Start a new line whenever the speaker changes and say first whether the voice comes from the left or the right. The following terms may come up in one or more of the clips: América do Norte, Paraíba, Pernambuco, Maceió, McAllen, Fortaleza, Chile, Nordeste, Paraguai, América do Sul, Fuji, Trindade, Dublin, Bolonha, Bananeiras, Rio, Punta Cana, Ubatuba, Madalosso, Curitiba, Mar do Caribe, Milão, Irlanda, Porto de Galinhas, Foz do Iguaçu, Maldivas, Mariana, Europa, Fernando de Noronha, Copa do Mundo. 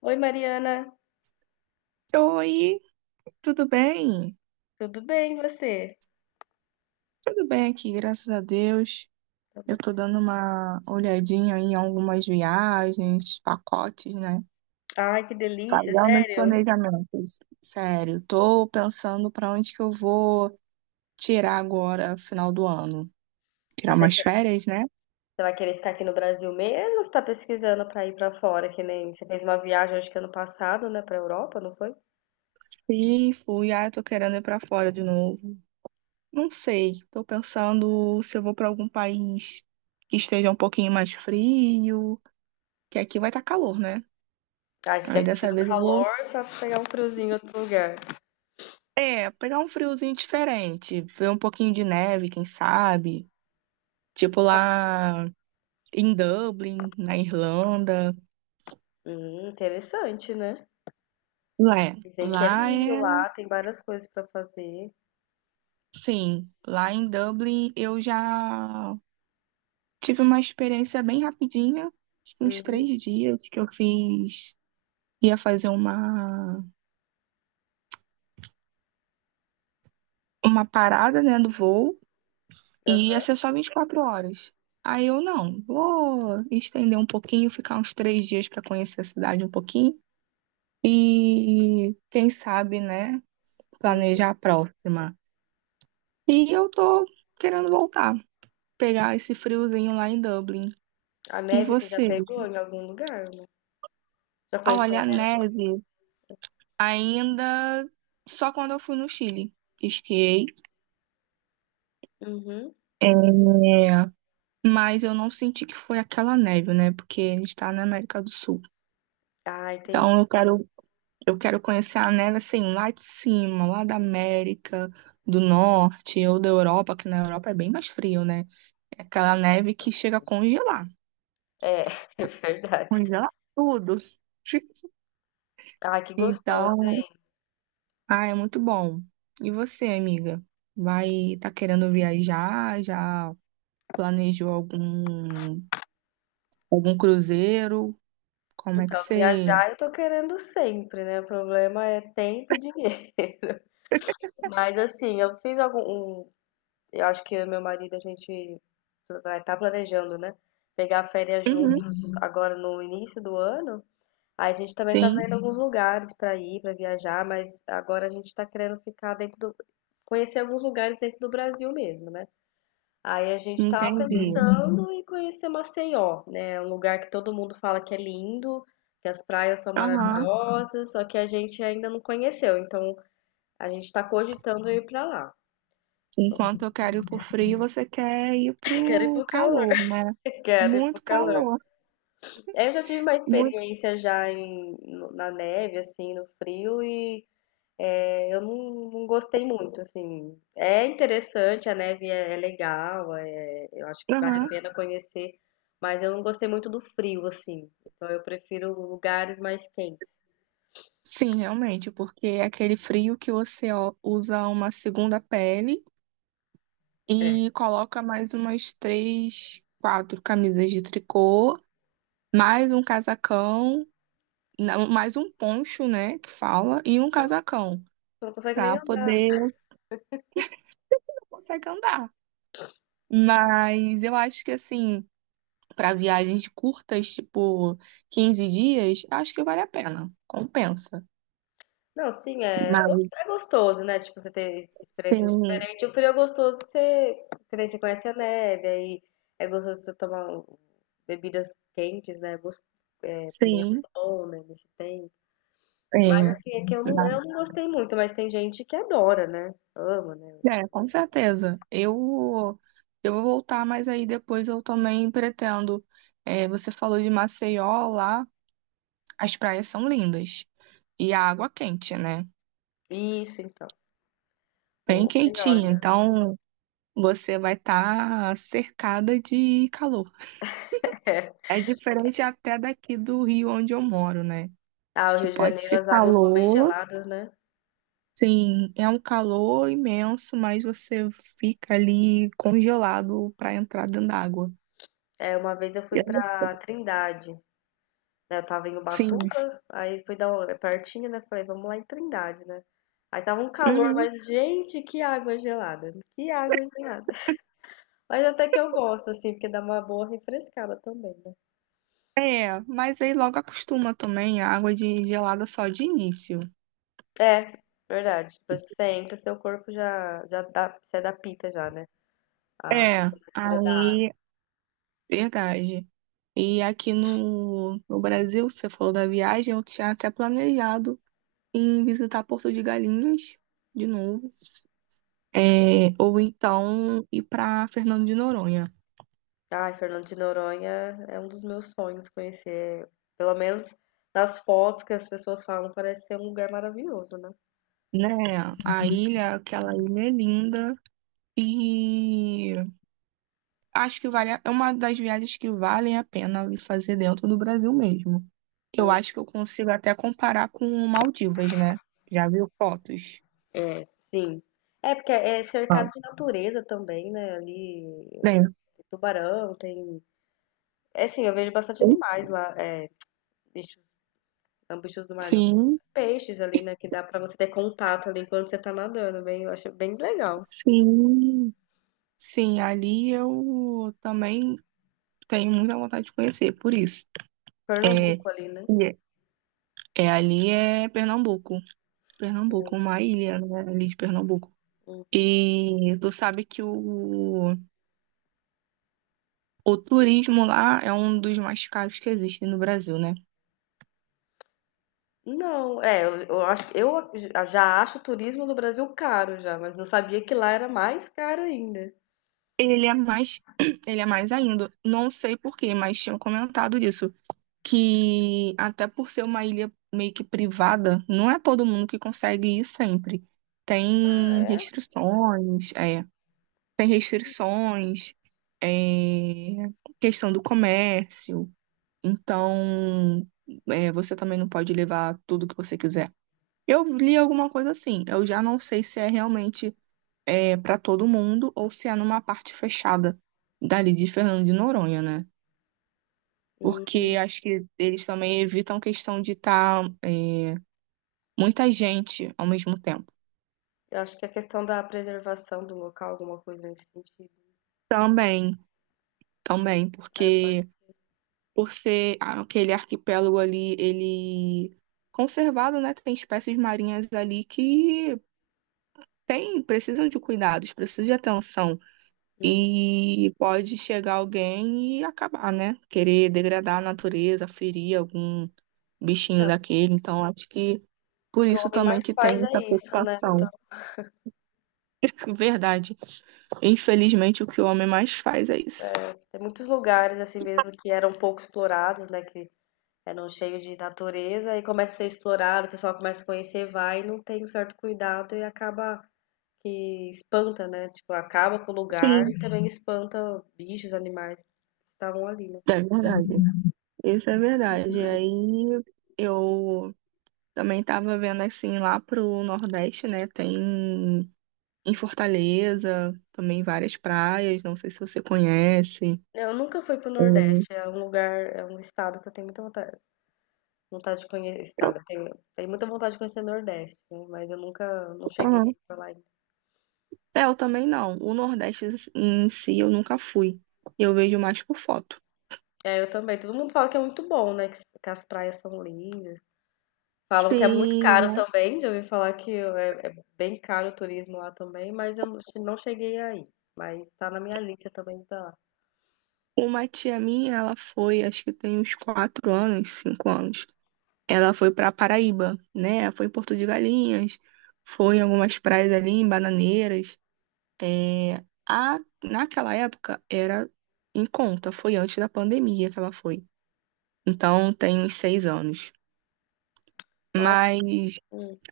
left: Oi, Mariana,
right: Oi, tudo bem?
left: tudo bem e você?
right: Tudo bem aqui, graças a Deus.
left: Tá
right: Eu
left: bom.
right: tô dando uma olhadinha em algumas viagens, pacotes, né?
left: Ai, que delícia,
right: Fazendo os
left: sério?
right: planejamentos. Sério, tô pensando pra onde que eu vou tirar agora, final do ano. Tirar
left: Você
right: umas
left: quer-
right: férias, né?
left: você vai querer ficar aqui no Brasil mesmo, ou você tá pesquisando pra ir pra fora, que nem você fez uma viagem acho que ano passado, né, pra Europa, não foi?
right: Sim, fui. Ah, eu tô querendo ir pra fora de novo. Não sei, tô pensando se eu vou pra algum país que esteja um pouquinho mais frio, que aqui vai estar calor, né?
left: Ai, você
right: Aí
left: quer fugir
right: dessa
left: do
right: vez eu vou
left: calor pra pegar um friozinho em outro lugar?
right: é, pegar um friozinho diferente, ver um pouquinho de neve, quem sabe? Tipo lá em Dublin, na Irlanda.
left: Interessante, né?
right: Lá é,
left: Dizem que é
right: lá
left: lindo
right: é,
left: lá, tem várias coisas pra fazer.
right: sim, lá em Dublin eu já tive uma experiência bem rapidinha, acho que uns
left: Uhum,
right: 3 dias que eu fiz, ia fazer uma parada, né, do voo e ia
left: aham,
right: ser só 24 horas. Aí eu não, vou estender um pouquinho, ficar uns 3 dias para conhecer a cidade um pouquinho. E quem sabe, né,
left: uhum.
right: planejar a próxima. E eu tô querendo voltar, pegar esse friozinho lá em Dublin.
left: A
right: E
left: neve você já
right: vocês?
left: pegou em algum lugar, né? Já
right: Ah,
left: conheceu
right: olha,
left: a
right: a
left: neve?
right: neve ainda só quando eu fui no Chile. Esquiei.
left: Uhum.
right: É, mas eu não senti que foi aquela neve, né? Porque a gente tá na América do Sul.
left: Ah, entendi.
right: Então eu quero conhecer a neve assim, lá de cima, lá da América do Norte ou da Europa, que na Europa é bem mais frio, né? É aquela neve que chega a congelar.
left: É, é verdade.
right: Congelar tudo.
left: Ai, que gostoso.
right: Então, ah, é muito bom. E você, amiga? Vai, tá querendo viajar? Já planejou algum cruzeiro? Como é que
left: Então,
right: você?
left: viajar eu tô querendo sempre, né? O problema é tempo e dinheiro. Mas assim, eu fiz algum. um- eu acho que eu e meu marido a gente vai estar planejando, né? Pegar férias
right: Uhum,
left: juntos, uhum, agora no início do ano. Aí a gente também tá
right: sim,
left: vendo alguns lugares pra ir, pra viajar, mas agora a gente tá querendo ficar dentro do. Conhecer alguns lugares dentro do Brasil mesmo, né? Aí a gente tava
right: entendi.
left: pensando em conhecer Maceió, né? É. Um lugar que todo mundo fala que é lindo, que as praias são
right: Aham.
left: maravilhosas, só que a gente ainda não conheceu. Então a gente tá cogitando ir pra lá.
right: Enquanto eu quero ir pro frio, você quer ir
left: Quero ir
right: pro
left: pro calor.
right: calor, né?
left: Quero ir pro
right: Muito
left: calor.
right: calor.
left: Eu já tive uma
right: Muito.
left: experiência já na neve, assim, no frio, e eu não, não gostei muito, assim. É interessante, a neve é legal, eu acho que vale a
right: Aham.
left: pena conhecer, mas eu não gostei muito do frio, assim. Então eu prefiro lugares mais quentes.
right: Sim, realmente, porque é aquele frio que você ó, usa uma segunda pele e coloca mais umas três, quatro camisas de tricô, mais um casacão, não, mais um poncho, né, que fala, e um casacão,
left: Você não consegue nem
right: pra
left: andar.
right: poder você consegue andar. Mas eu acho que assim, para viagens curtas, tipo 15 dias, acho que vale a pena, compensa.
left: Não, sim, é,
right: Mas
left: é gostoso, né? Tipo, você ter experiências
right: sim,
left: diferentes. O frio é gostoso que você, que nem você conhece a neve, aí é gostoso você tomar bebidas quentes, né? É, também é
right: sim,
left: muito bom, né? Nesse tempo. Mas
right: é.
left: assim, é que eu não gostei muito, mas tem gente que adora, né? Ama, né?
right: É, com certeza. Eu vou voltar, mas aí depois eu também pretendo. É, você falou de Maceió lá, as praias são lindas. E a água quente, né?
left: Isso, então.
right: Bem
left: O melhor,
right: quentinha.
left: né?
right: Então você vai estar cercada de calor. É diferente até daqui do Rio onde eu moro, né?
left: Ah, o
right: Que
left: Rio de
right: pode
left: Janeiro,
right: ser
left: as águas são bem
right: calor,
left: geladas, né?
right: sim, é um calor imenso, mas você fica ali congelado para entrar dentro d'água.
left: É, uma vez eu fui
right: Eu não sei.
left: pra Trindade, né? Eu tava em
right: Sim.
left: Ubatuba, aí fui dar uma, é pertinho, né? Falei, vamos lá em Trindade, né? Aí tava um calor,
right: Uhum.
left: mas gente, que água gelada, né? Que água gelada. Mas até que eu gosto, assim, porque dá uma boa refrescada também, né?
right: É, mas aí logo acostuma também a água de gelada só de início.
left: É, verdade. Depois que você entra, seu corpo já, já dá, se adapta já, né? A
right: É,
left: temperatura da água.
right: aí, verdade. E aqui no Brasil, você falou da viagem, eu tinha até planejado em visitar Porto de Galinhas de novo, é, ou então ir para Fernando de Noronha,
left: Ai, Fernando de Noronha é um dos meus sonhos conhecer. Pelo menos nas fotos que as pessoas falam, parece ser um lugar maravilhoso, né?
right: né? A ilha, aquela ilha é linda e acho que vale, a- é uma das viagens que valem a pena fazer dentro do Brasil mesmo. Eu acho que eu consigo até comparar com Maldivas, né? Já viu fotos?
left: Sim. É porque é cercado
right: Ah,
left: de natureza também, né? Ali
right: bem,
left: tem tubarão, tem. É assim, eu vejo bastante animais lá, é, bichos, bichos do mar não.
right: sim,
left: Peixes ali, né? Que dá pra você ter contato ali enquanto você tá nadando, bem, eu acho bem legal.
right: sim, sim. Ali eu também tenho muita vontade de conhecer, por isso. É,
left: Pernambuco ali, né?
right: e é é ali é Pernambuco, Pernambuco, uma ilha, né, ali de Pernambuco. E tu sabe que o turismo lá é um dos mais caros que existem no Brasil, né?
left: Não, é, eu acho, já acho o turismo no Brasil caro já, mas não sabia que lá era mais caro ainda.
right: Ele é mais, ele é mais ainda. Não sei por quê, mas tinham comentado isso. Que até por ser uma ilha meio que privada, não é todo mundo que consegue ir sempre.
left: Ah,
right: Tem
left: é?
right: restrições, é, tem restrições, é, questão do comércio. Então, é, você também não pode levar tudo que você quiser. Eu li alguma coisa assim. Eu já não sei se é realmente é, para todo mundo ou se é numa parte fechada dali de Fernando de Noronha, né?
left: Hum,
right: Porque acho que eles também evitam questão de estar muita gente ao mesmo tempo.
left: eu acho que a questão da preservação do local, alguma coisa nesse sentido.
right: Também, também,
left: É, pode.
right: porque por ser aquele arquipélago ali, ele conservado, né? Tem espécies marinhas ali que tem, precisam de cuidados, precisam de atenção.
left: Uhum.
right: E pode chegar alguém e acabar, né? Querer degradar a natureza, ferir algum
left: É,
right: bichinho
left: o
right: daquele. Então, acho que por
left: que o
right: isso
left: homem
right: também
left: mais
right: que tem
left: faz
right: essa
left: é isso, né? Então,
right: preocupação. Verdade. Infelizmente, o que o homem mais faz é isso.
left: tem muitos lugares assim mesmo que eram pouco explorados, né? Que eram cheios de natureza e começa a ser explorado, o pessoal começa a conhecer, vai e não tem um certo cuidado e acaba que espanta, né? Tipo, acaba com o lugar
right: Sim.
left: e também espanta bichos, animais que estavam ali, né?
right: É verdade. Isso é verdade. Aí eu também tava vendo assim lá pro Nordeste, né? Tem em Fortaleza também várias praias. Não sei se você conhece.
left: Eu nunca fui pro
right: Hum.
left: Nordeste, é um lugar, é um estado que eu tenho muita vontade, vontade de conhecer, estado, eu tenho muita vontade de conhecer o Nordeste, né? Mas eu nunca, não cheguei
right: Aham.
left: pra lá ainda.
right: É, eu também não. O Nordeste em si eu nunca fui. Eu vejo mais por foto.
left: É, eu também, todo mundo fala que é muito bom, né? Que as praias são lindas. Falam que é muito
right: Sim,
left: caro também, já ouvi falar que é bem caro o turismo lá também, mas eu não cheguei aí. Mas tá na minha lista também, tá lá.
right: uma tia minha, ela foi, acho que tem uns 4 anos, 5 anos. Ela foi para Paraíba, né? Foi em Porto de Galinhas, foi em algumas praias ali, em Bananeiras. É, a, naquela época era em conta, foi antes da pandemia que ela foi. Então tem uns 6 anos.
left: Nossa,
right: Mas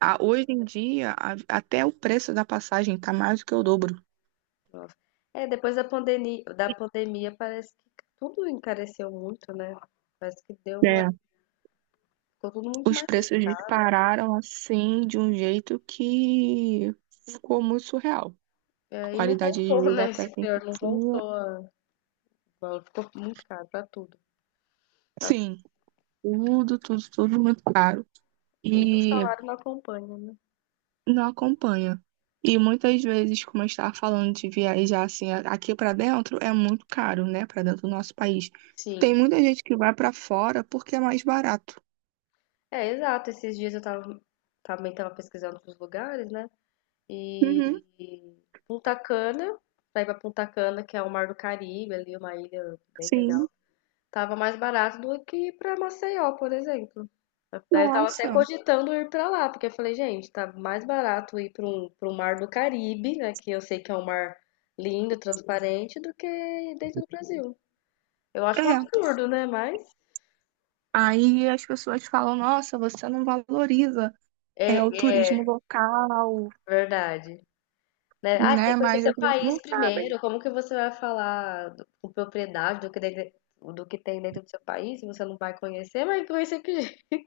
right: a- hoje em dia, a- até o preço da passagem tá mais do que o dobro.
left: nossa. É, depois da pandemia, parece que tudo encareceu muito, né? Parece que deu uma,
right: Né?
left: ficou tudo muito
right: Os
left: mais
right: preços
left: caro.
right: dispararam assim de um jeito que ficou muito surreal. A
left: É, e não
right: qualidade de
left: voltou,
right: vida
left: né?
right: até
left: Esse
right: que a
left: pior,
right: gente
left: não
right: tinha.
left: voltou. Igual, ficou muito caro pra tudo. Pra
right: Sim, tudo, tudo, tudo muito caro
left: E o
right: e
left: salário não acompanha, né?
right: não acompanha. E muitas vezes, como eu estava falando de viajar assim, a- aqui para dentro é muito caro, né? Para dentro do nosso país. Tem
left: Sim.
right: muita gente que vai para fora porque é mais barato.
left: É, exato. Esses dias eu tava, também tava pesquisando os lugares, né? E
right: Uhum,
left: Punta Cana, pra ir pra Punta Cana, que é o Mar do Caribe, ali, uma ilha bem
right: sim.
left: legal. Tava mais barato do que ir pra Maceió, por exemplo. Daí eu tava até
right: Nossa.
left: cogitando ir pra lá, porque eu falei, gente, tá mais barato ir para um mar do Caribe, né, que eu sei que é um mar lindo, transparente, do que dentro do Brasil. Eu acho um
right: É.
left: absurdo, né, mas
right: Aí as pessoas falam, nossa, você não valoriza é
left: é,
right: o turismo
left: é
right: local,
left: verdade. Né? Ah, você tem
right: né?
left: que conhecer
right: Mas
left: seu
right: as pessoas não
left: país
right: sabem.
left: primeiro, como que você vai falar com propriedade do que, do que tem dentro do seu país, se você não vai conhecer, mas conhecer que jeito?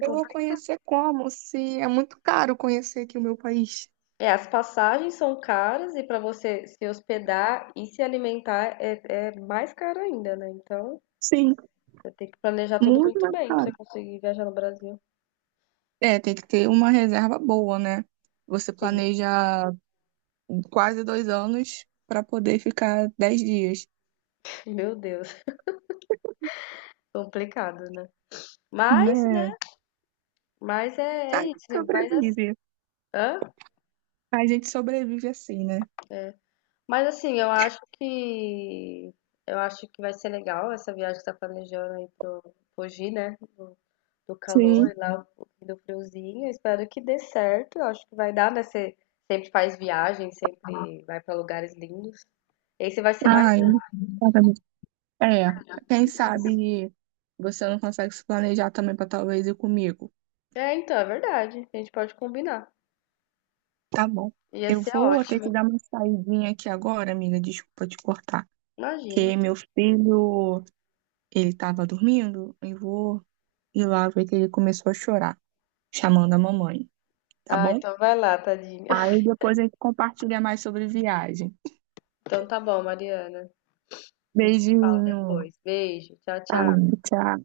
right: Eu vou conhecer como? Se é muito caro conhecer aqui o meu país.
left: É, as passagens são caras e para você se hospedar e se alimentar é mais caro ainda, né? Então,
right: Sim,
left: tem que planejar tudo
right: muito
left: muito
right: mais
left: bem pra você
right: caro.
left: conseguir viajar no Brasil.
right: É, tem que ter uma reserva boa, né? Você
left: Sim.
right: planeja quase 2 anos para poder ficar 10 dias,
left: Meu Deus, complicado, né? Mas, né?
right: né?
left: Mas é,
right: A
left: é
right: gente
left: isso. Vai dar.
right: sobrevive.
left: Hã?
right: A gente sobrevive assim, né?
left: Mas assim, eu acho que vai ser legal essa viagem que você tá planejando aí pro Fuji, né? Do calor
right: Sim.
left: e lá do friozinho. Eu espero que dê certo. Eu acho que vai dar, né? Você sempre faz viagem, sempre vai pra lugares lindos. Esse vai ser mais.
right: Ai, exatamente. É, quem sabe você não consegue se planejar também para talvez ir comigo.
left: É, então, é verdade. A gente pode combinar.
right: Tá bom.
left: Ia
right: Eu
left: ser
right: vou ter
left: ótimo.
right: que dar uma saidinha aqui agora, amiga. Desculpa te cortar. Que
left: Imagino.
right: meu filho, ele tava dormindo. Eu vou ir lá ver que ele começou a chorar. Chamando a mamãe, tá
left: Ah,
right: bom?
left: então vai lá, tadinha.
right: Aí depois a gente compartilha mais sobre viagem.
left: Então tá bom, Mariana. A gente se fala
right: Beijinho.
left: depois. Beijo. Tchau,
right: Tá,
left: tchau.
right: tchau.